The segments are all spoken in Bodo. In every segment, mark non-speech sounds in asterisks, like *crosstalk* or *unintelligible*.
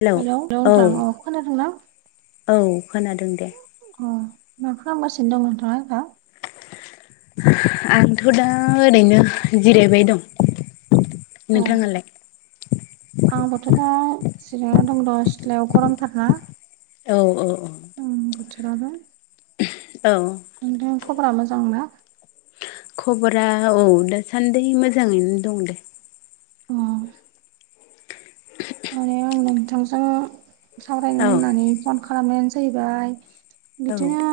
हेल'औ हेलौ हेलौ औ नोंथां अ खोनादोंना औ खोनादों दे। अ मा खालामगासिनो दं नोंथाङा दा? आंथ' दा ओरैनो जिरायबाय दं औ नोंथाङालाय? आंबोथ' दा जिरायना दं र सिथ्लायाव गरमथारना। औ औ औ उम बोथोराबो। औ नोंथांआ खबरा मोजां ना? खबरा औ दासान्दि मोजाङैनो दं दे। अ माने आं नोंथांजों सावरायनो औ होननानै फन खालामनायानो जाहैबाय औ बिदिनो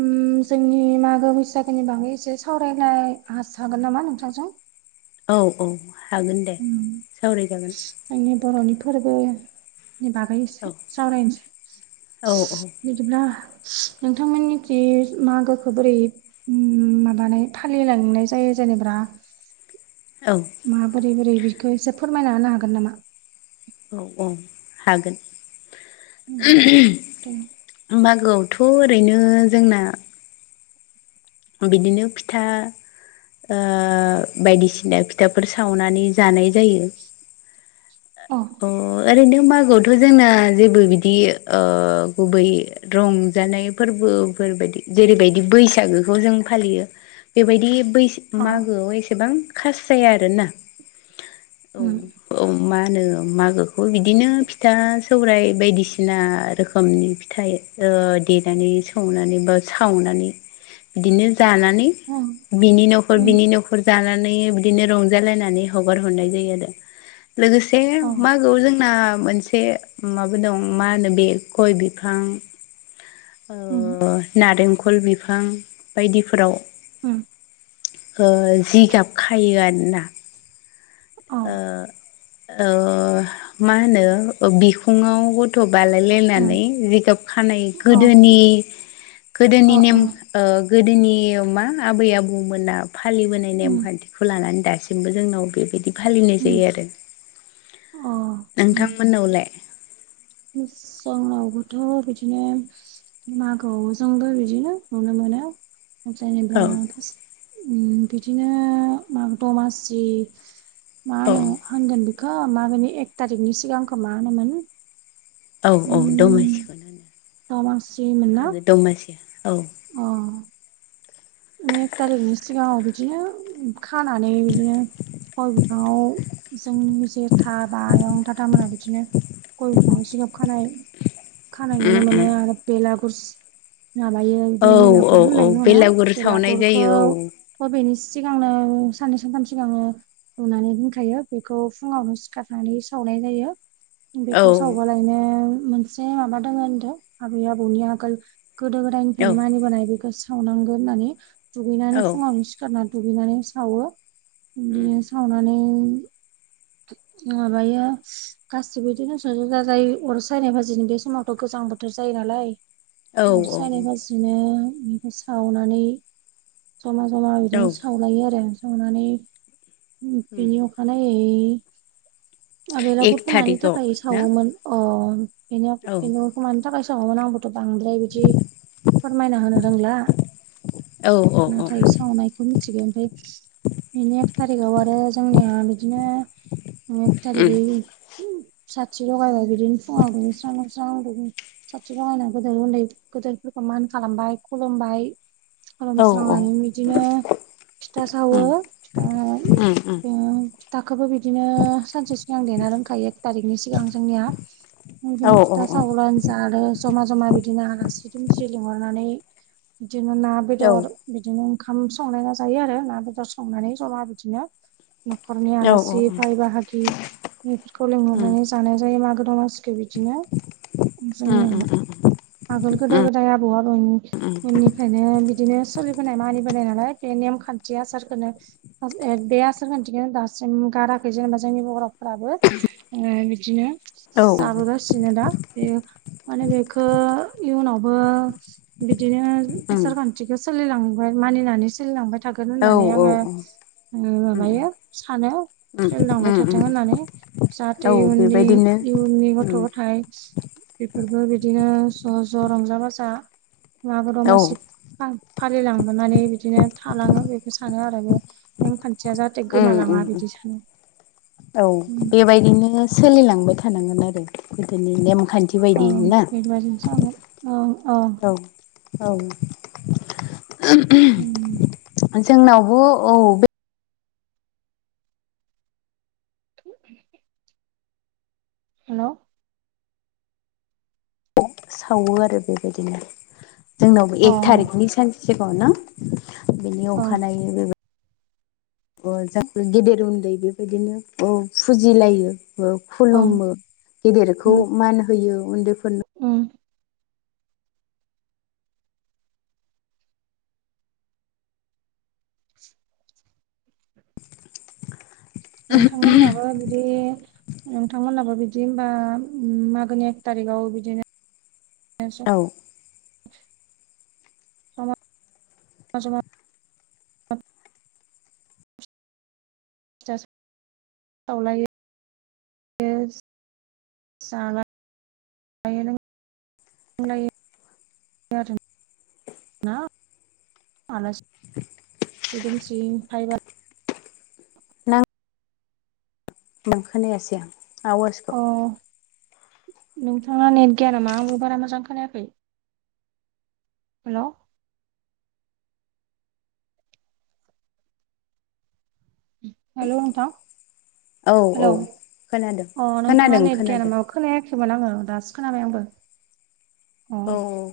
उम जोंनि मागो बैसागोनि बागै एसे सावरायलाय हागोन नामा नोंथांजों? औ औ हागोन दे उम सावरायजागोन। जोंनि बर'नि फोरबो बागै एसे औ सावरायनोसै। औ औ बिदिब्ला नोंथांमोननिथिं मागोखो बोरै उम माबानाय फालिलांनाय जायो जेनेबा। औ माबोरै बोरै बोरै बिखो एसे फोरमायना होनो हागोन नामा? औ औ हागोन। दे मागोआवथ' ओरैनो जोंना बिदिनो फिथा ओ बायदिसिना फिथाफोर सावनानै जानाय जायो। अ अ ओरैनो मागोआवथ' जोंना जेबो बिदि ओ गुबै रंजानाय फोरबोफोरबायदि जेरैबायदि बैसागोखौ जों फालियो। बेबायदि बैसा अ मागोआव एसेबां खास जाया आरोना औ उम औ मा होनो? मागोखौ बिदिनो फिथा सौराइ बायदिसिना रोखोमनि फिथाइ देनानै सौनानै बा सावनानै बिदिनो जानानै उम बिनि न'खर उम बिनि न'खर फोर जानानै बिदिनो रंजालायनानै हगार हरनाय जायो आरो लोगोसे अ मागोआव जोंना मोनसे माबा दं मा होनो बे गय बिफां उम ओ नारेंखल बिफां बायदिफोराव उम। ओ जिगाब खायो आरोना। अ ओ ओ मा होनो ओ बिखुङाव थ' उम बालायलायनानै रिगाब खानाय अ गोदोनि अ गोदोनि नेम। ओ गोदोनि मा आबै आबौमोना फालिबोनाय उम नेमखान्थिखौ लानानै दासि बो जोंनाव बेबायदि फालिनाय उम जायो आरो। अ नोंथांमोननावलाय? समावबोथ' बिदिनो मागोआव जोंबो बिदिनो नुनो मोनो। जेनेबा औ फास उम बिदिनो माग दमासि। मा होनो औ होनगोन बिखो मागोनि एक थारिगनि सिगांखौ मा होनोमोन? औ औ उम दमासिखौनो होनो दमासिमोन ना माहागो दमासि औ। अ एक थारिगनि सिगाङाव बिदिनो खानानै बिदिनो गय बिफाङाव जोंनि जेथाबा आयं दादा मोनहा बिदिनो गय बिफाङाव जिगाब खानाय खानाय उम नुनो मोनो उम आरो बेलागुर माबायो औ बिदिनो औ बेलागुर औ होननाय दङ ना बेलागुर सावनाय बेलागुरखौ जायो औ थ' बेनि सिगांनो साननै सानथाम सिगांनो लुनानै दोनखायो बेखौ फुङावनो सिखारनानै सावनाय जायो। औ बेखौ सावबालायनो मोनसे माबा दङ होनदों आबै आबौनि आगोल गोदो गोदाय औ निफ्रायनो मानिबोनाय बेखौ सावनांगोन होननानै दुगैनानै औ फुङाव खारना दुगैनानै सावो बिदिनो सावनानै माबायो गासिबो इदिनो ज'ज'जा-जाय अर सायनाय बाजिनो बे समावथ' गोजां बोथोर जायो नालाय। औ अर सायनाय बाजिनो बेखौ सावनानै जमा जमा औ बिदिनो सावलायो आरो। सावनानै बेनि अखानायै। ओ एक बेलागुरफोरखौ मानि थारिखआव थाखाय ना सावोमोन अ बेनि औ मानि थाखाय सावामोन आंबोथ' बांद्राय बिदि फोरमायना होनो रोंला। औ औ औ नाथाय औ सावनायखो मि मिथिगो ओमफाय बेनि एक थारिगाव आरो जोंनिया बिदिनो उम एक थारिगै उम साथि लगायबाय बिदिनो फुङाव दुगैस्रां लोबस्रां बिदि साथि लगायना गेदोर उन्दै गोदोरफोरखो मान खालामबाय खुलुमबाय। औ औ खालाममस्रांनानै बिदिनो फिथा सावो। फिथा उम उम। उम फिथाखोबो बिदिनो सानसे सिगां देना दोनखायो एक तारिकनि सिगां जोंनिया। आंजोनो फिथा‌ सावना जादो। जमा जमा बिदिनो आलासि दुमसि लिंहरनानै बिदिनो ना बेदर। बिदिनो ओंखाम संलायना जायो आरो ना बेदर संनानै जमा बिदिनो। न'खरनि आलासि बाय बाहागि बेफोरखौ लिंहरनानै जों जानाय जायो मागो दमासिखो बिदिनो जोंनियाव। आगोल गोदो गोदाय आबौ आबौनि उननिफ्रायनो बिदिनो सोलिबोनाय मानिबोनाय नालाय बे नेमखान्थि आसारखोनो बे आसार खान्थिखोनो दासिम गाराखै। जेनेबा जोंनि बर'फोराबो ओ बिदिनो जाबोगासिनो दा। बे माने बेखो इयुनावबो बिदिनो आसार खान थिखो सोलांबाय मानिनानै सोलिलांबाय थागोन होननानै आङो उम माबायो सानो। सोलिलांबाय थाथों होननानै जाहाथे इयुननि बेबायदिनो इयुननि गथ' गथाइ बेफोरबो बिदिनो ज' ज' रंजा बाजा मागो औ दमासि फा फालिलांबोनानै बिदिनो थालाङो बेखो सानो आरो बे। नेमखान्थिया जाहाथे उम उम गोमालाङा उम बिदि सानो औ बेबायदिनो सोलिलांबाय थानांगोन आरो गोदोनि नेमखान्थि औ बायदि ना बेबादिनो जागोन औ औ उम औ जोंनावबो औ बे *inaudible* हेल' सावो आरो बेबायदिनो जोंनावबो औ एक थारिकनि सानसे सिगाङाव ना बिनि औ अखानायै लो अ जा गेदेर उन्दै बेबायदिनो अ फुजिलायो बो खुलुमो गेदेरखौ उम मान होयो उन्दैफोरनो उम नोंथांमोनाबो बिदि नोंथांमोनहाबो बिदि हबा मागोनि एक थारिखाव बिदिनो *unintelligible* औ *unintelligible* फिथा सावलायो *unintelligible* जालायो *unintelligible* *unintelligible* आलासि मानसि दुमसि फायबा मोजां खोनायासै आं आवास अह नोंथाङा नेट गैया नामा आंबो बारा मोजां खोनायाखै। हेल' हेल नोंथां औ औ हेल' खोनादों अ नोंथां ना खोनादों नेट गैया खोनादों नामा खोनायाखैमोन आङो दासो खोनाबाय आंबो अ औ औ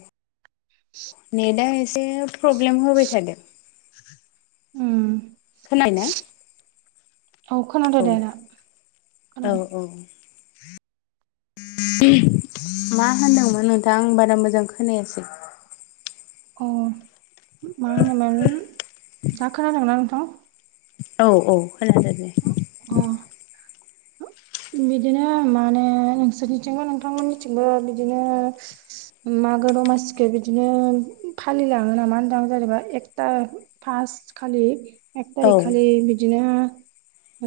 नेटआ एसे प्रब्लेम होबाय थादों उम खोनायोना औ खोनादों औ औ औ मा होनदोंमोन नोंथां आं बारा मोजां खोनायासै अ मा होनोमोन दा खोनादोंना नोंथां औ औ खोनादो दे अ बिदिनो माने नोंसोरनिथिंबो नोंथांमोननिथिंबो बिदिनो मागो दमासिखौ बिदिनो फालिलाङो नामा होनदों जेनेबा एकथा फारस्ट खालि एक औ थारिक खालि बिदिनो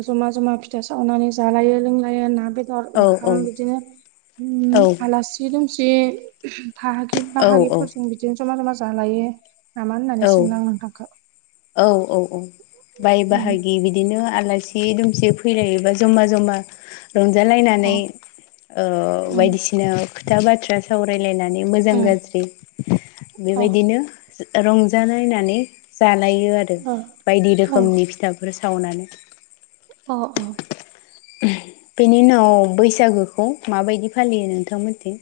जमा जमा फिथा सावनानै जालायो लोंलायो ना बेदर औ ओंखाम औ बिदिनो औ आलासि दुमसि फाहागि बाहागिफोरजों बिदिनो जमा जमा जालायो नामा होननानै औ सोंदों आं नोंथांखौ औ औ औ बाय बाहागि बिदिनो आला सि दुमसि फैलायोबा जमा जमा अ रंजालायनानै उम बायदिसिना खोथा बाथ्रा सावरायलायनानै मोजां उम गाज्रि अ बेबायदिनो रंजालायनानै लायो आरो बायदि ओ औ रोखोमनि फिथाफोर सावनानै अ अ बेनि उनाव बैसागोखौ माबायदि फालियो नोंथांमोनथिं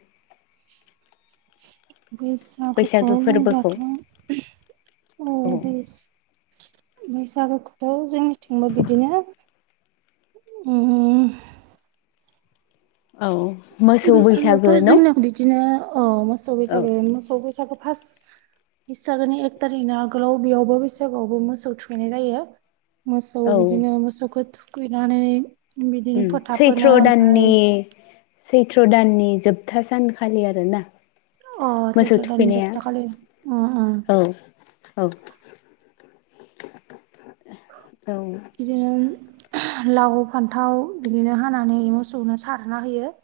बैसागुखौ बैसागो फोरबोखौ बुंबाथ' अ औ बै बैसागोखौथ' जोंनिथिंबो बिदिनो उम। औ। मोसौ बैसागो बैसागोआवथ' न' जोंनियाव बिदिनो औ मोसौ औ बैसागो मोसौ बैसागु फास्त। बैसागोनि एक थारिख आगोलाव बेयावबो बैसागोआवबो मोसौ थुखैनाय जायो। मोसौ औ बिदिनो मोसौखौ थुखैनानै बिदिनो फोथा फोनो सैथ्र ओमफाय दाननि सैथ्र दाननि जोबथा सानखालि आरो ना। अ मोसौ सैथ्र' दाननि थुखैनाया जोबथा खालि उम उम औ औ। औ। बिदिनो लाव फान्थाव बिदिनो हानानै मोसौनो सारना होयो।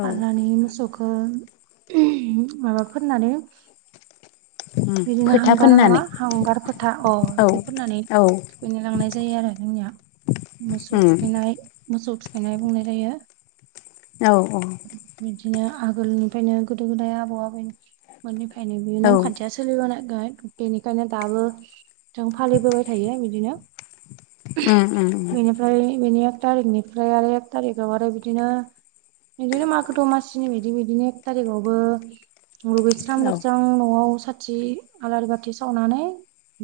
औ सारनानै मोसौखौ *unintelligible* माबा फोननानै उम बिदिनो फोथा हांगार नङा फोननानै हांगार फोथा औ बिदि फोननानै औ थुखैनो लांनाय जायो आरो जोंनिया मोसौ उम थुखैनाय मोसौ थुखैनानै बुंनाय जायो। औ औ। बिदिनो आगोलनिफायनो गोदो गोदाय आबौ आबौमोननिफायनो बेयो औ नेमखान्थि सोलिबोनायखाय बेनिखायनो दाबो जों फालिबोबाय थायो बिदिनो उम उम। *unintelligible* ओमफ्राय बेनि एक थारिकनिफ्राय आरो एक थारिकाव आरो बिदिनो बिदिनो मागो दमासिनि बिदि बिदिनो एक थारिगावबो दुगैस्राम औ लोबस्रां न'आव साथि आलारि बाथि सावनानै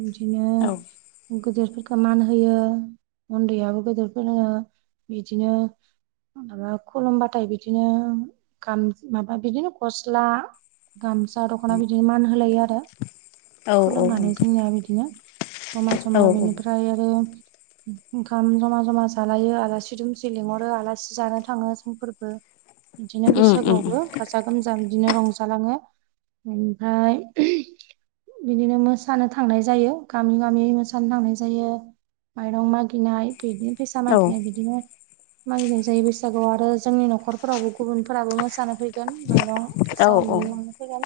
बिदिनो औ गिदिरफोरखौ मान होयो, उन्दैयो गोदोर फोरोङो बिदिनो माबा खुलुमबाथाय बिदिनो गाम माबा बिदिनो गस्ला गामसा दख'ना बिदिनो मान होलायो आरो। औ खुलुमनानै जोंनिया बिदिनो जमा औ जमा उम बिनिफ्राय आरो ओंखाम जमा जमा जालायो आलासि दुमसि लिंहरो आलासि जानो थाङो जोंफोरबो बिदिनो उम उम बैसागुआवबो गाजा गोमजा बिदिनो रंजालाङो ओमफ्राय *inaudible* बिदिनो मोसानो थांनाय जायो गामि गामि मोसानो थांनाय जायो। माइरं मागिनाय बिदिनो फैसा मागिनाय औ बिदिनो मागिनाय जायो बैसागुआव आरो जोंनि न'खर फोरावबो गुबुनफोराबो मोसानो फैगोन माइरं औ फैसा औ बिनो लांनो फैगोन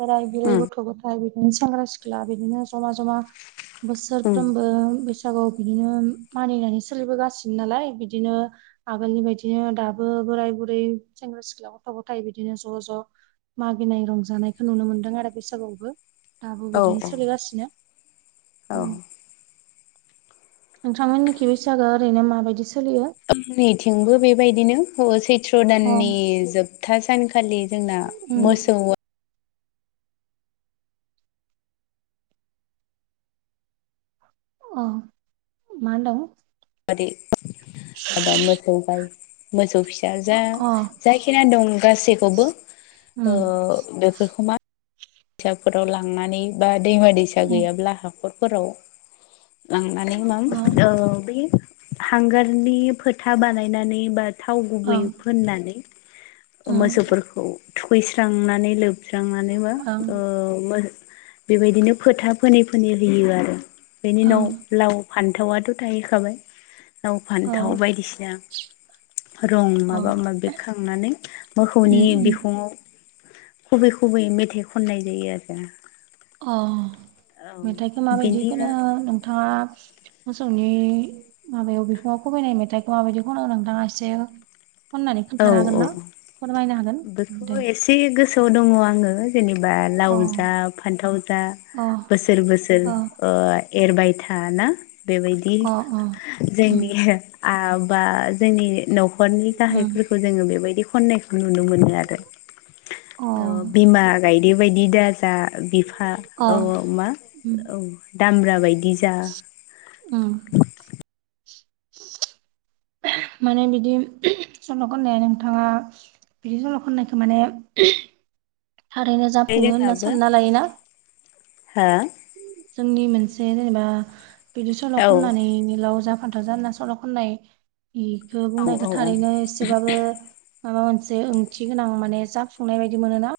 बोराय बुरै उम गथ'। गथ' गथाय बिदिनो सेंग्रा सिख्ला बिदिनो जमा जमा उम बोसोरफ्रोमबो बि बैसागुआव बिदिनो मानिनानै सोलिबोगासिनो नालाय बिदिनो आगोलनि बायदिनो दाबो बोराय बुरै सेंग्रा सिख्ला गथ' गथाय बिदिनो ज' ज'। मागिनाय रंजानायखौ नुनो मोन्दों आरो। बैसागुआवबो दाबो औ बिदिनो सोलिगासिनो। औ नोंथांमोननिखि बैसागोआ ओरैनो माबायदि सो जोंनिथिंबो बेबायदिनो सैथ्र' अ दाननि जोबथा सानखालि जोंना। उम मोसौ। अ मा होनदों। मादि माबा मोसौ गाय। मोसौ फिसा अ जों अ जायखिना दं गासैखौबो उम ओ बेफोरखौ मा साफोराव लांनानै बा दैमा दैसा उम गैयाब्ला हाखरफोराव लांनानै मा अ ओ बे हांगारनि फोथा बानायनानै बा थाव गुबै ओं फोननानै ओं मोसौफोरखौ थुखैस्रांनानै लोबस्रांनानैबो‌ ओ ओं मो बेबायदिनो फोथा फोनै फोनै होयो आरो बेनि उनाव ओं लाव फानथावाथ' थाहैखाबाय लाव अ फानथाव बायदिसिना रं माबा माबि खांनानै मोखौनि उम उम बिखुङाव खुबै खुबै मेथाइ खननाय जायो आरोना अ मेथाइखौ औ माबायदि बेनि खोनो नोंथाङा मोसौनि माबायाव बिखुङाव खुबैनाय मेथाइखौ माबायदि खनो नोंथाङा एसे खनननानै औ खोन्थानो हागोन औ ना फोरमायनो हागोन बेखौ दे एसे गोसोयाव दङ आङो जेनेबा लाव अ जा फानथाव जा अ बोसोर बोसोर अ ओ एरबाय था ना बेबायदि अ अ उम जोंनि आ बा जोंनि नखरनि गाहाइ उम जोङो बेबायदि खननायखौ नुनो मोनो आरो अ बिमा गाय दे बायदि दाजा बिफा अ औ औ मा उम औ दामब्रा बायदि जा उम *inaudible* माने बिदि सल' खननाया नोंथाङा बिदि सल' खननायखौ माने *unintelligible* थारैनो *unintelligible* जाफुङो होनना जोंनाबो सानना लायोना हो जोंनि मोनसे जेनेबा बिदि सल' औ औ खननानैनो लाव जा फानथाव जा सल' खननाय इखौ बुंनायखौ औ औ थारैनो एसेबाबो माबा मोनसे ओंथि गोनां माने जाफुंनाय बायदि मोनो ना